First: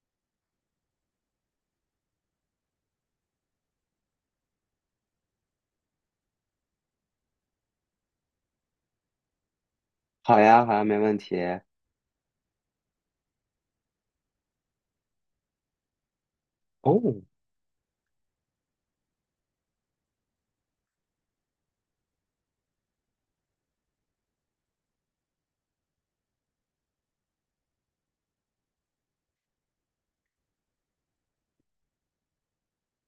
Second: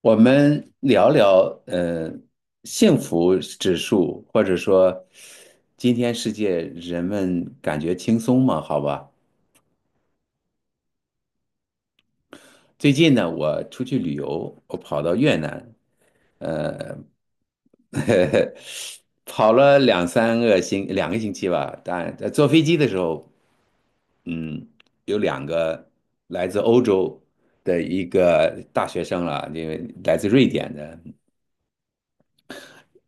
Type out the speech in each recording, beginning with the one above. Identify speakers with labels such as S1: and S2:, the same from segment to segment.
S1: 我们聊聊，幸福指数，或者说，今天世界人们感觉轻松吗？好吧，
S2: 好呀，好呀，没问题。
S1: 最近呢，我出去旅游，我跑到越南，呃，
S2: 哦，
S1: 跑了两三个星，两个星期吧。但在坐飞机的时候，嗯，有两个来自欧洲的一个大学生了，因为来自瑞典的。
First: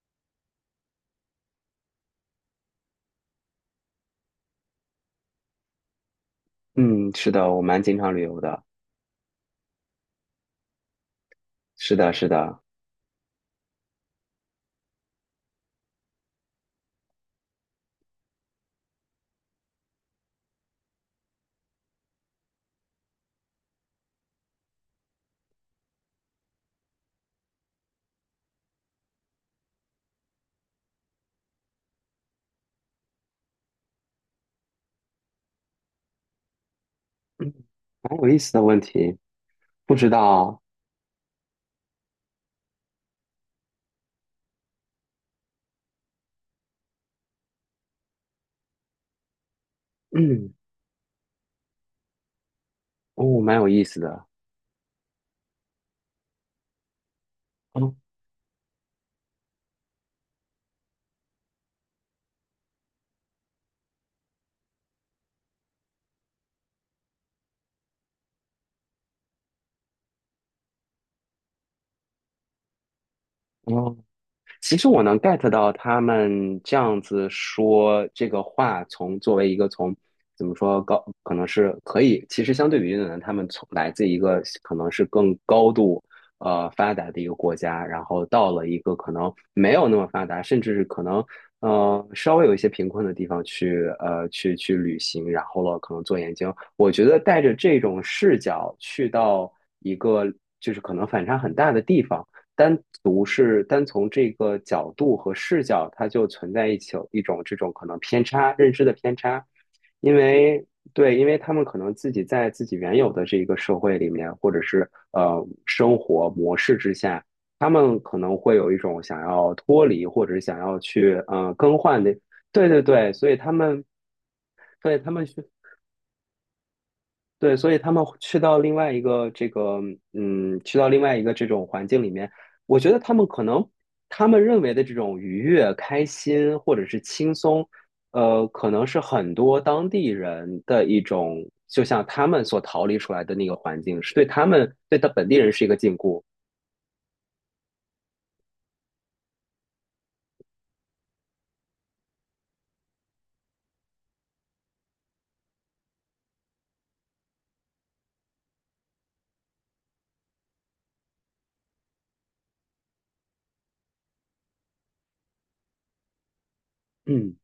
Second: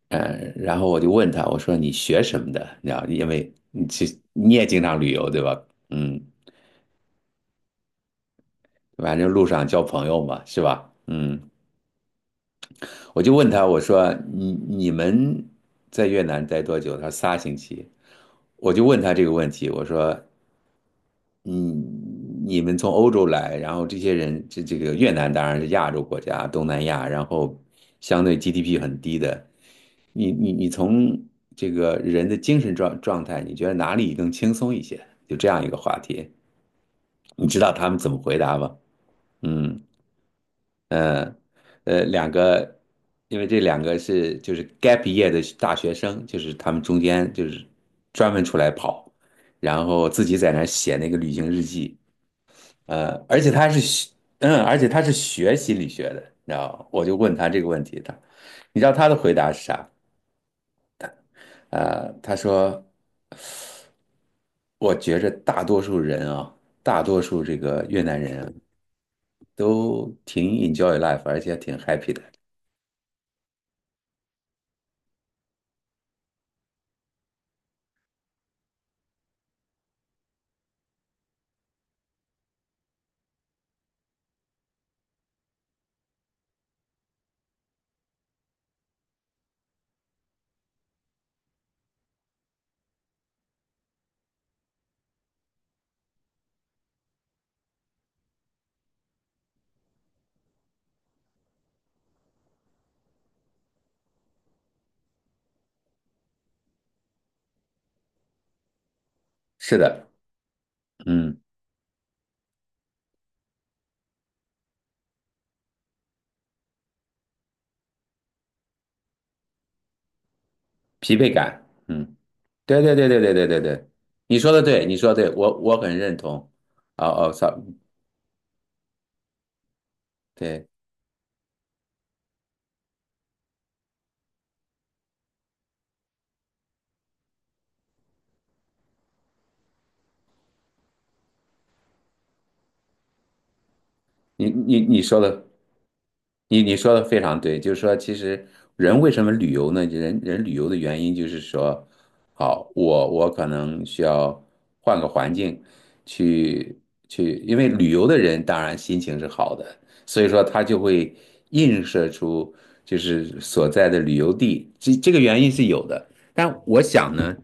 S1: 嗯，然后我就问他，我说你学什么的？你知道，因为你其实你也经常旅游，对吧？嗯，
S2: 嗯，是的，我蛮经常旅游的。
S1: 反正路上交朋友嘛，是吧？嗯，
S2: 是的，是的，
S1: 我就问他，我说你们在越南待多久？他说仨星期。我就问他这个问题，我说你你们从欧洲来，然后这些人这个越南当然是亚洲国家，东南亚，然后相对 GDP 很低的。你从这个人的精神状态，你觉得哪里更轻松一些？就这样一个话题，你
S2: 嗯，
S1: 知道他们怎么
S2: 蛮有
S1: 回
S2: 意思
S1: 答
S2: 的
S1: 吗？
S2: 问题。
S1: 嗯。
S2: 不知道。
S1: 呃两个，因为这两个是就是 gap year 的大学生，就是他们中间就是专门出来跑，然后自己在
S2: 嗯，
S1: 那儿写那个旅行日记，呃，而
S2: 哦，
S1: 且
S2: 蛮有
S1: 他是
S2: 意思
S1: 学
S2: 的。
S1: 而且他是学心理学的，你知道吗，我就问他这个问
S2: 哦，
S1: 题，他，你知道他的回答是啥？他说，我觉着大多数人啊，大多数这个越南人啊都挺 enjoy life，而且挺 happy 的。
S2: 哦，其实我能 get 到他们这样子说这个话，作为一个从怎么说高，可能是可以，其实相对于越南，他们从来自一个可能是更高度发达的一个国家，然后到了一个可能没有那么发达，甚至是可能稍微有一些贫困的地方去旅行，然后了可能做研究。我觉得带着这种视角去到一个就是可能反差很大的地方。单独是单从这个角度和视角，它就存在一起有一种这种可能偏差，认知的偏差。
S1: 是的，
S2: 因为对，因为
S1: 嗯，
S2: 他们可能自己在自己原有的这个社会里面，或者是生活模式之下，他们可能会有一种想要脱离，或者是想要去
S1: 疲惫感，
S2: 更换
S1: 嗯，
S2: 的。对
S1: 对
S2: 对
S1: 对对
S2: 对，
S1: 对
S2: 所
S1: 对
S2: 以
S1: 对
S2: 他
S1: 对
S2: 们
S1: 对，你说的对，你
S2: 对他
S1: 说的
S2: 们
S1: 对，
S2: 去
S1: 我很认同。哦哦，sorry，
S2: 对，所以他们去到另外一个这个，嗯，
S1: 对。
S2: 去到另外一个这种环境里面，我觉得他们可能他们认为的这种愉悦、开心或者是轻松，可能是很多当地人的一种，就像他们所逃离出来的那个环境，是对他
S1: 你
S2: 们
S1: 你
S2: 对
S1: 你
S2: 他
S1: 说
S2: 本地
S1: 的，
S2: 人是一个禁锢。
S1: 你说的非常对，就是说，其实人为什么旅游呢？人人旅游的原因就是说，好，我可能需要换个环境去去，因为旅游的人当然心情是好的，所以说他就会映射出就是所在的旅游地，这个原因是有的。但我想呢。
S2: 嗯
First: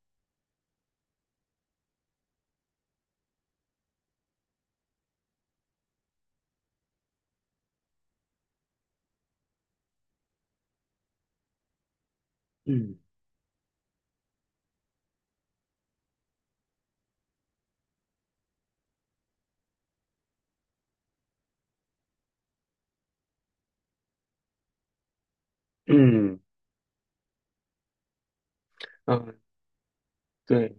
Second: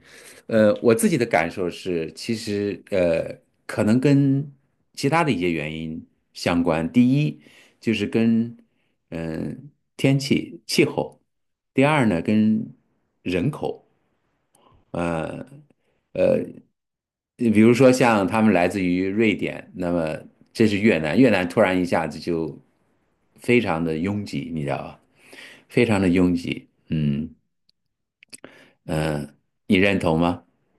S1: 我自己的感受是，其实可能跟其他的一些原因相关。第一就是跟嗯、呃天气气候，第二呢跟
S2: 嗯
S1: 人口。你比如说像他们来自于瑞典，那么这是越南，越南突然一下子就非常的拥挤，你知道吧？非常的拥
S2: 嗯
S1: 挤，嗯嗯，
S2: 嗯，
S1: 你认同吗？
S2: 对。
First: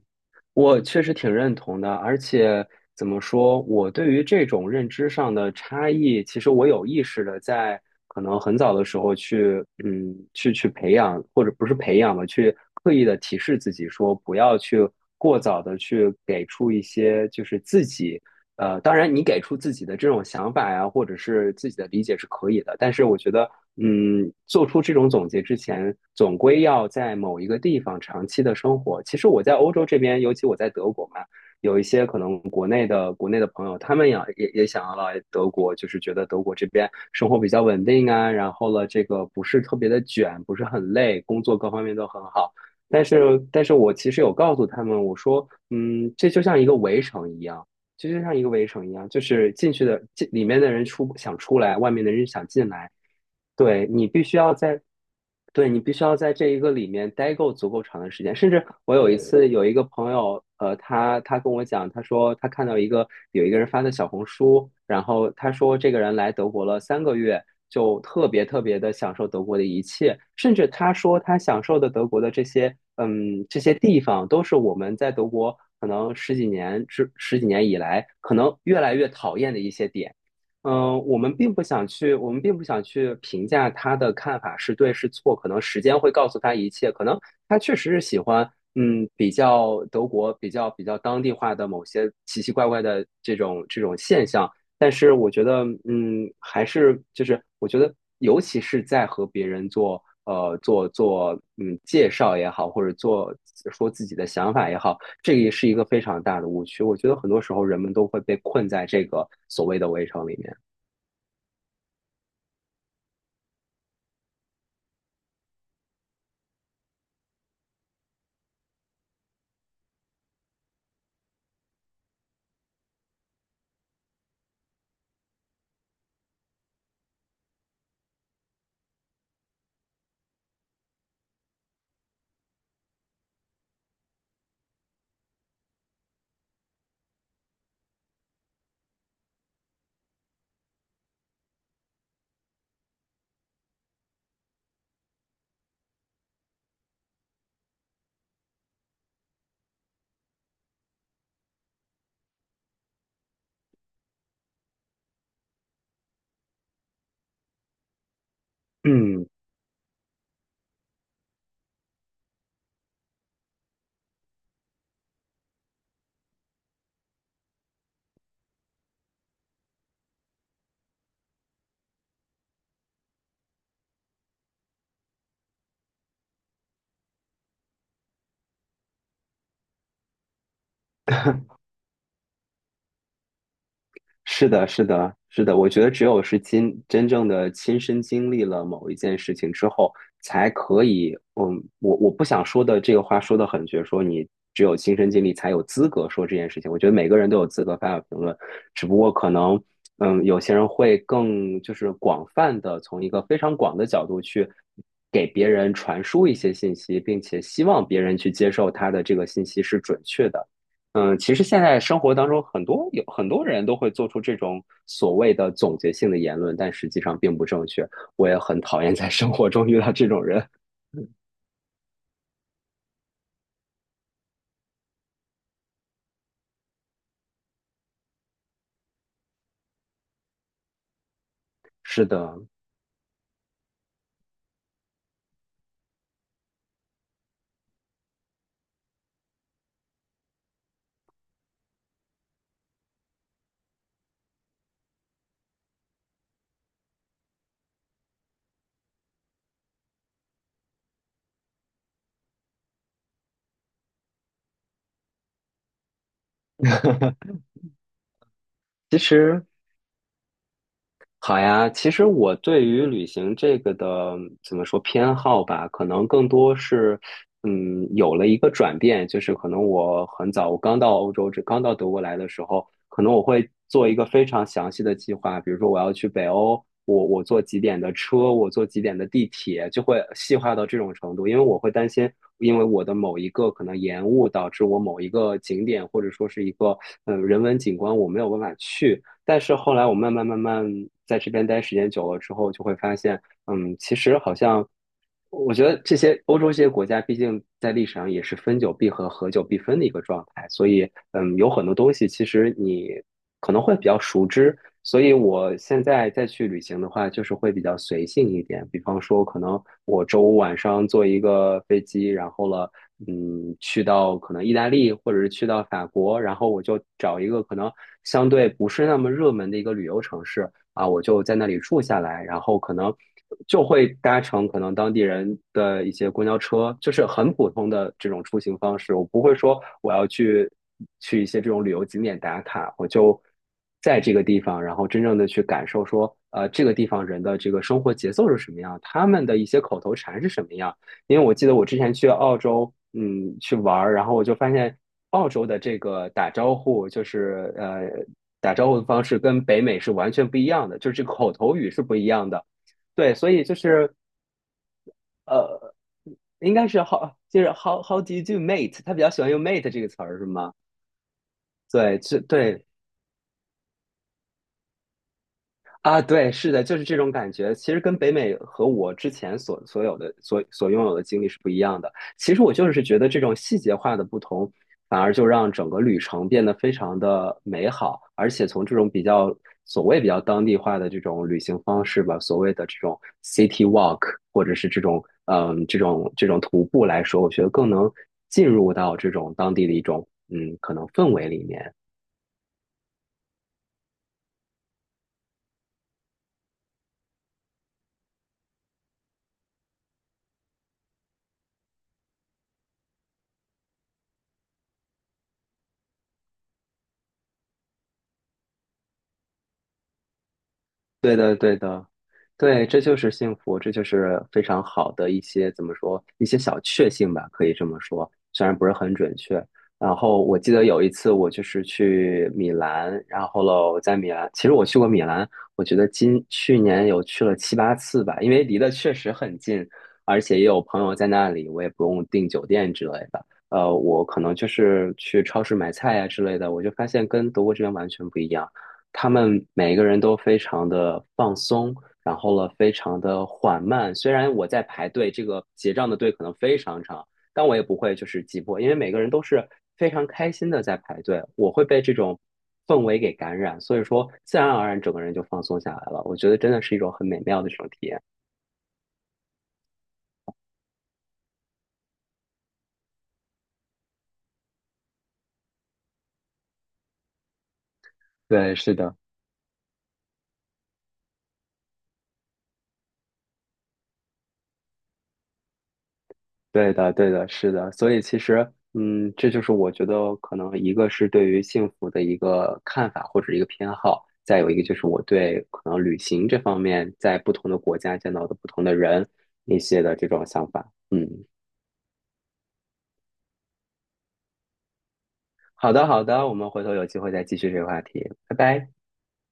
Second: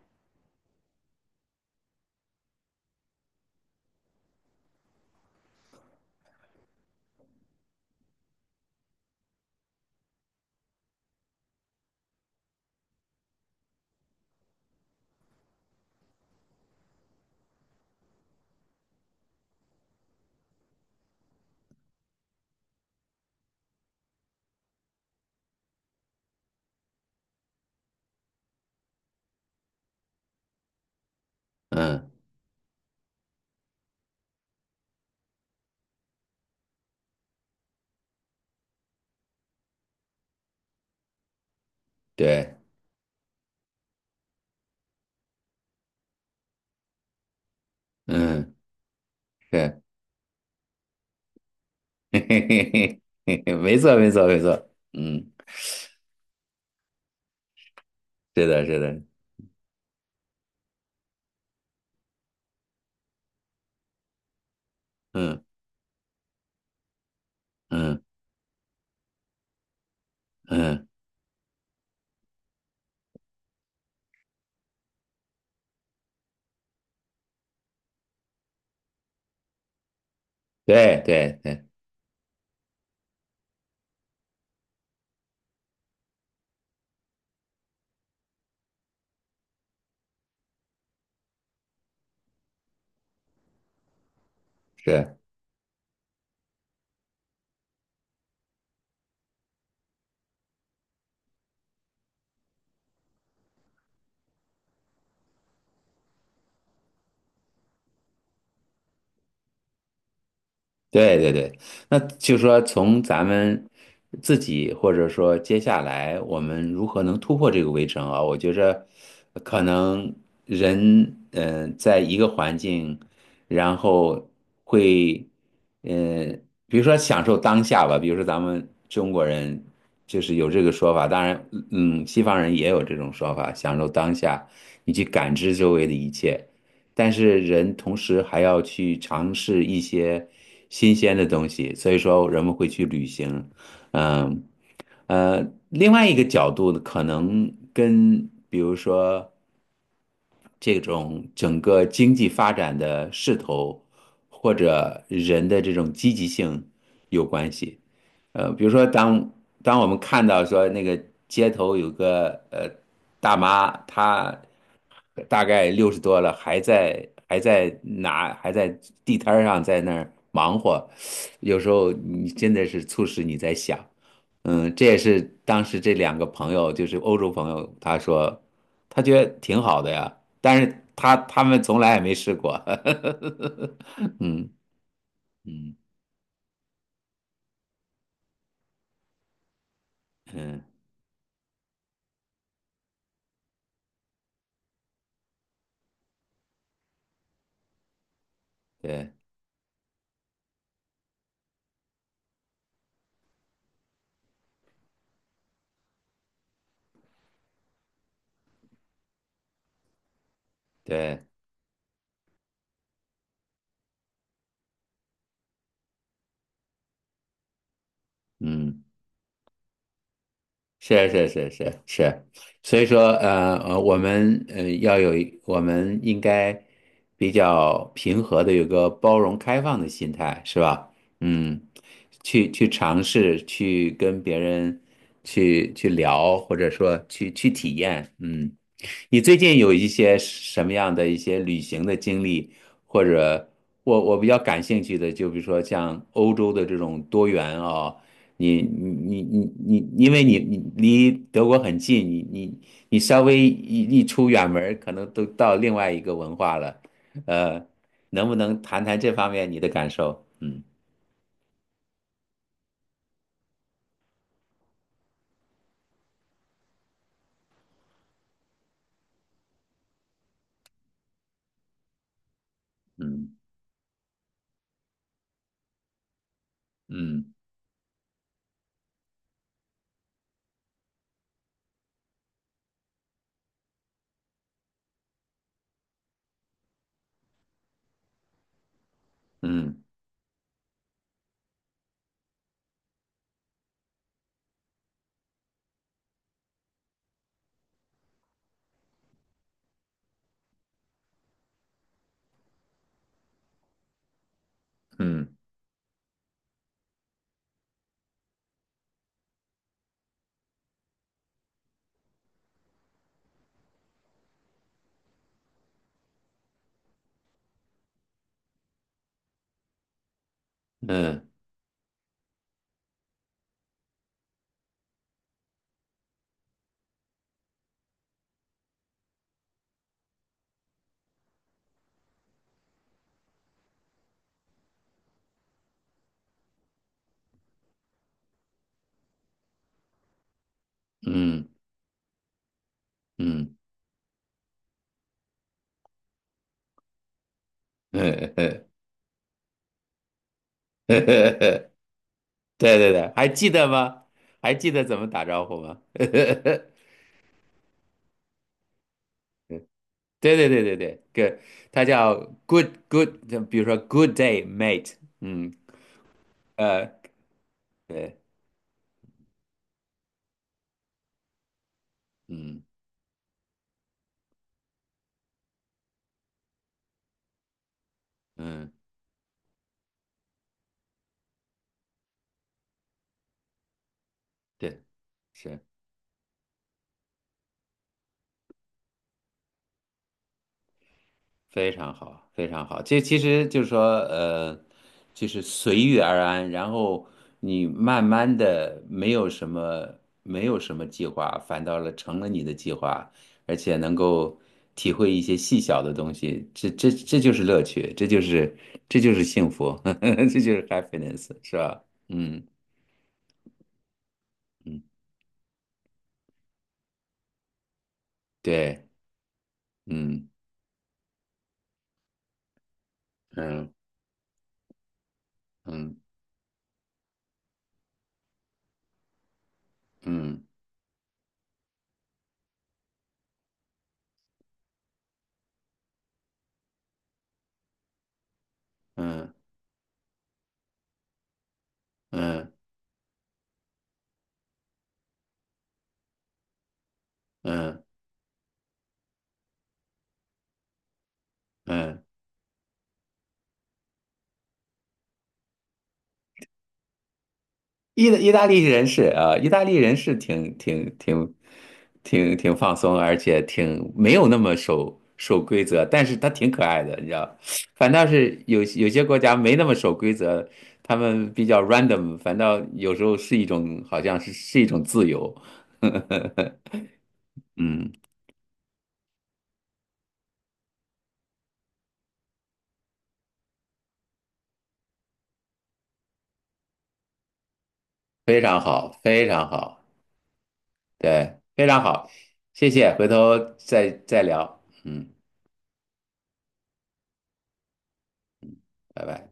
S2: 我确实挺认同的。而且怎么说，我对于这种认知上的差异，其实我有意识的在可能很早的时候去，嗯，去培养，或者不是培养吧，去刻意的提示自己说，不要去过早的去给出一些就是自己当然你给出自己的这种想法呀，或者是自己的理解是可以的。但是我觉得，嗯，做出这种总结之前，总归要在某一个地方长期的生活。其实我在欧洲这边，尤其我在德国嘛，有一些
S1: 嗯，
S2: 可能国内的朋友，他们也想要来德国，就是觉得德国这边生活比较稳定啊，然后了这个不是特别的卷，不是很累，工作各方面都很好。
S1: 对，
S2: 但是，但是我其实有告诉他们，我说，嗯，这就像一个围城一样。就就像一个
S1: 嗯。
S2: 围城一样，就是进
S1: 对。
S2: 去的进里面的人出想出来，外面的
S1: 嘿
S2: 人
S1: 嘿
S2: 想进
S1: 嘿
S2: 来。
S1: 嘿嘿嘿，没
S2: 对
S1: 错，
S2: 你
S1: 没
S2: 必
S1: 错，
S2: 须
S1: 没
S2: 要
S1: 错。
S2: 在，
S1: 嗯，
S2: 对你必须要在这一个里面待够足够长的时间。
S1: 是
S2: 甚
S1: 的，
S2: 至
S1: 是
S2: 我
S1: 的，
S2: 有一次有一个朋友，他跟我讲，他说他看到一个有一个人发的小红书，然后
S1: 嗯
S2: 他说这个人来德国了3个月，
S1: 嗯
S2: 就特别特别的享受德国的一切。甚至
S1: 嗯，
S2: 他说他享受的德国的这些，嗯，这些地方都是我们在德国可能十几年以来可能越来越讨厌的一些点。嗯，
S1: 对
S2: 我
S1: 对
S2: 们并不
S1: 对，
S2: 想去，我们并不想去评价他的看法是对是错，可能时间会告诉他一切。可能他确实是喜欢，嗯，德国比较当地化的某些奇奇怪怪的这种现象。但是
S1: 是。
S2: 我觉得，嗯，还是就是我觉得，尤其是在和别人做嗯介绍也好，或者做说自己的想法也好，这个也是一个非常大的误区。我觉得很多时候人们都会被困在这个所谓的围城里面。
S1: 对对对，那就是说从咱们自己，或者说接下来我们如何能突破这个围城啊？我觉着可能人，在一个环境，然后会，嗯、比如说享受当下吧，比如说咱们中国人就是有这个说法，当然，嗯，西方人也有这种说法，享受当下，你去感知周围的一切。但是人同时还要去尝试一些新鲜的东西，所以说人们会去旅行。嗯。呃，另外一个角度呢，可能跟比如说这种整个经济发展的势头，或者人的这种积极性有关系。呃，比如说
S2: 嗯，
S1: 当我们看到说那个街头有个大妈，她大概六十多了，还在地摊儿上在那儿忙活，有时候你真的是促使你在想，嗯，这也是当时这两个朋友，就是欧洲朋友，他说他觉得挺好的呀，但是他们从来也没试过，
S2: 是
S1: 嗯
S2: 的，是的，是的，我
S1: 嗯
S2: 觉得只有是亲真正的亲身经历了某一件事情之后才
S1: 嗯，
S2: 可以。嗯，我我不想说的这个话说的很绝，说你只有亲身经历才有资格说这件事情。我觉得每个人都有资格发表评论，只
S1: 对
S2: 不过
S1: 对
S2: 可能，嗯，有些人会更就是广泛的从一个非常广的角度去给别人传输一些信息，并且希望别人去接受他的这个信息是准确的。嗯，
S1: 对，
S2: 其实现在生活当中，有很多人都会做出这种所谓的总结性的言论，但实际上并不正确。我也很
S1: 嗯。
S2: 讨厌在生活中遇到这种人。
S1: 是是是是是，所以说我们呃要有一我们应该比较平和的，有个包容开放的心态，是吧？嗯，
S2: 是的。
S1: 去尝试，去跟别人去聊，或者说去体验。嗯，你最近有一些什么样的一些旅行的经历，或者我比较感兴趣的，就比如说像欧洲的这种多元啊。你你你你你，因为你你离德国很近，你稍微一出远门儿，可能都到另外一个文化了。呃，能不能谈
S2: 其
S1: 谈这方
S2: 实，
S1: 面你的感受？嗯
S2: 好呀，其实我对于旅行这个的怎么说偏好吧，可能更多是，嗯，有了一个转变。就是可能我很早，我刚到欧洲，这刚到德国来的时候，可能我
S1: 嗯
S2: 会做一个非常详细的计划。比如说我要去北欧，我
S1: 嗯
S2: 坐几点的车，我坐几点的地铁，就会细化到这种程度，因为我会担心，因为我的某一个可能延误导致我某一个景点或者说是一个人文景观我没有办法去。但是后
S1: 嗯
S2: 来我慢慢在这边待时间久了之后，就会发现，嗯，其实好像我觉得这些欧洲这些国家，毕竟在历史上也是分久必合，合久必分的一个状态，所以嗯，有很多东西其实你可能会比较熟知，所以
S1: 嗯
S2: 我现在再去旅行的话，就是会比较随性一点。比方说，可能我周五晚上坐一个飞机，然后了，嗯，去到可能意大利或者是去到法国，然后我就找一个可能相对不是那么热门的一个旅游城市，啊，我
S1: 嗯
S2: 就在那里住下来，然后可能就会搭乘可能当地人的一些公交车，就是很普通的这种出行方式。我不会说我要去一些这种旅游景点打卡，我就在这个地方，然后真正的去感受说，呃，这个地方人的这个生活节奏是什么样，他们的一些口头禅是什么样。
S1: 嗯
S2: 因为我记
S1: 嗯
S2: 得我之前去澳洲，嗯，
S1: 嗯，
S2: 去
S1: 嗯
S2: 玩儿，然后我就发现澳洲的这个打招呼，就是打 招呼的方式跟北美是完全不一样的，就是这个口头语是不一样的。
S1: 对对对，
S2: 对，
S1: 还
S2: 所以
S1: 记
S2: 就
S1: 得
S2: 是
S1: 吗？还记得怎么打招呼
S2: 呃，
S1: 吗？
S2: 应 该是 how 就是 how do you do mate，他比较喜欢用 mate 这个词儿是
S1: 对对
S2: 吗？
S1: 对对对，d 他
S2: 对，
S1: 叫
S2: 这对
S1: 就比如说 good day mate，嗯。
S2: 啊，对，是的，就是
S1: 呃
S2: 这种感觉。其实跟北
S1: 对，
S2: 美和我之前所有的所拥有的经历是不一样的。其实我
S1: 嗯
S2: 就是觉得这种细节化的不同，反而就让整个旅程变得非常的美好。而且从
S1: 嗯，
S2: 这种比较所谓比较当地化的这种旅行方式吧，所谓的这种 city walk，或者是这
S1: 对，
S2: 种
S1: 是
S2: 嗯这种这种徒步来说，我觉得更能进入到这种当地的一种嗯可能氛围里
S1: 非
S2: 面。
S1: 常好，非常好。这其实就是说，就是随遇而安，然后你慢慢的没有什么计划，反倒了成了你的计划，而且能够体会一些细小的东西，这就是乐趣，这就是幸福，这就是
S2: 对
S1: happiness，
S2: 的，
S1: 是
S2: 对
S1: 吧？
S2: 的，
S1: 嗯
S2: 对，这就是幸福，这就是非常
S1: 嗯，
S2: 好的一些怎么说，一些小确幸吧，可以这么说，虽然不是
S1: 对，
S2: 很准确。然后
S1: 嗯
S2: 我记得有一次我就是去米兰，然后喽，
S1: 嗯
S2: 我在米兰，其实我去过米兰，我觉得
S1: 嗯
S2: 去年有去了7、8次吧，因为离得确实很近，而且
S1: 嗯
S2: 也有朋友在那里，我也不用订酒店之类的。呃，我可能就是去超市买菜呀、之类的，我就发现跟德国这边完全不一样。他
S1: 嗯
S2: 们每个人都非常的放松，然后了
S1: 嗯
S2: 非常的缓慢。虽然我在排队，这个结账的队可能非常长，但我也不
S1: 嗯。
S2: 会就是急迫，因为每个人都是非常开心的在排队。我会被这
S1: 嗯，
S2: 种氛围给感染，所以说自然而然整个人就放松下来了。我觉得真的是一种很美妙的这种体验。
S1: 意大利人是啊，意大利人是挺放松，而且挺没有那么守规则，但是他挺可爱的，你知道。反倒是
S2: 对，
S1: 有
S2: 是
S1: 有
S2: 的。
S1: 些国家没那么守规则，他们比较 random，反倒有时候是一种好像是一种自由。
S2: 对的，对的，是的，
S1: 嗯，
S2: 所以其实，嗯，这就是我觉得可能一个是对于幸福的一个看法或者一个偏好，再有一个就是我对可能旅行这方面在不同的国家见到的
S1: 非
S2: 不
S1: 常
S2: 同的
S1: 好，
S2: 人
S1: 非常
S2: 一
S1: 好，
S2: 些的这种想法。嗯，
S1: 对，非常好，谢谢，回头再聊。嗯，
S2: 好的，好的，我们回头有机会再继续这个话题，拜拜。
S1: 拜拜。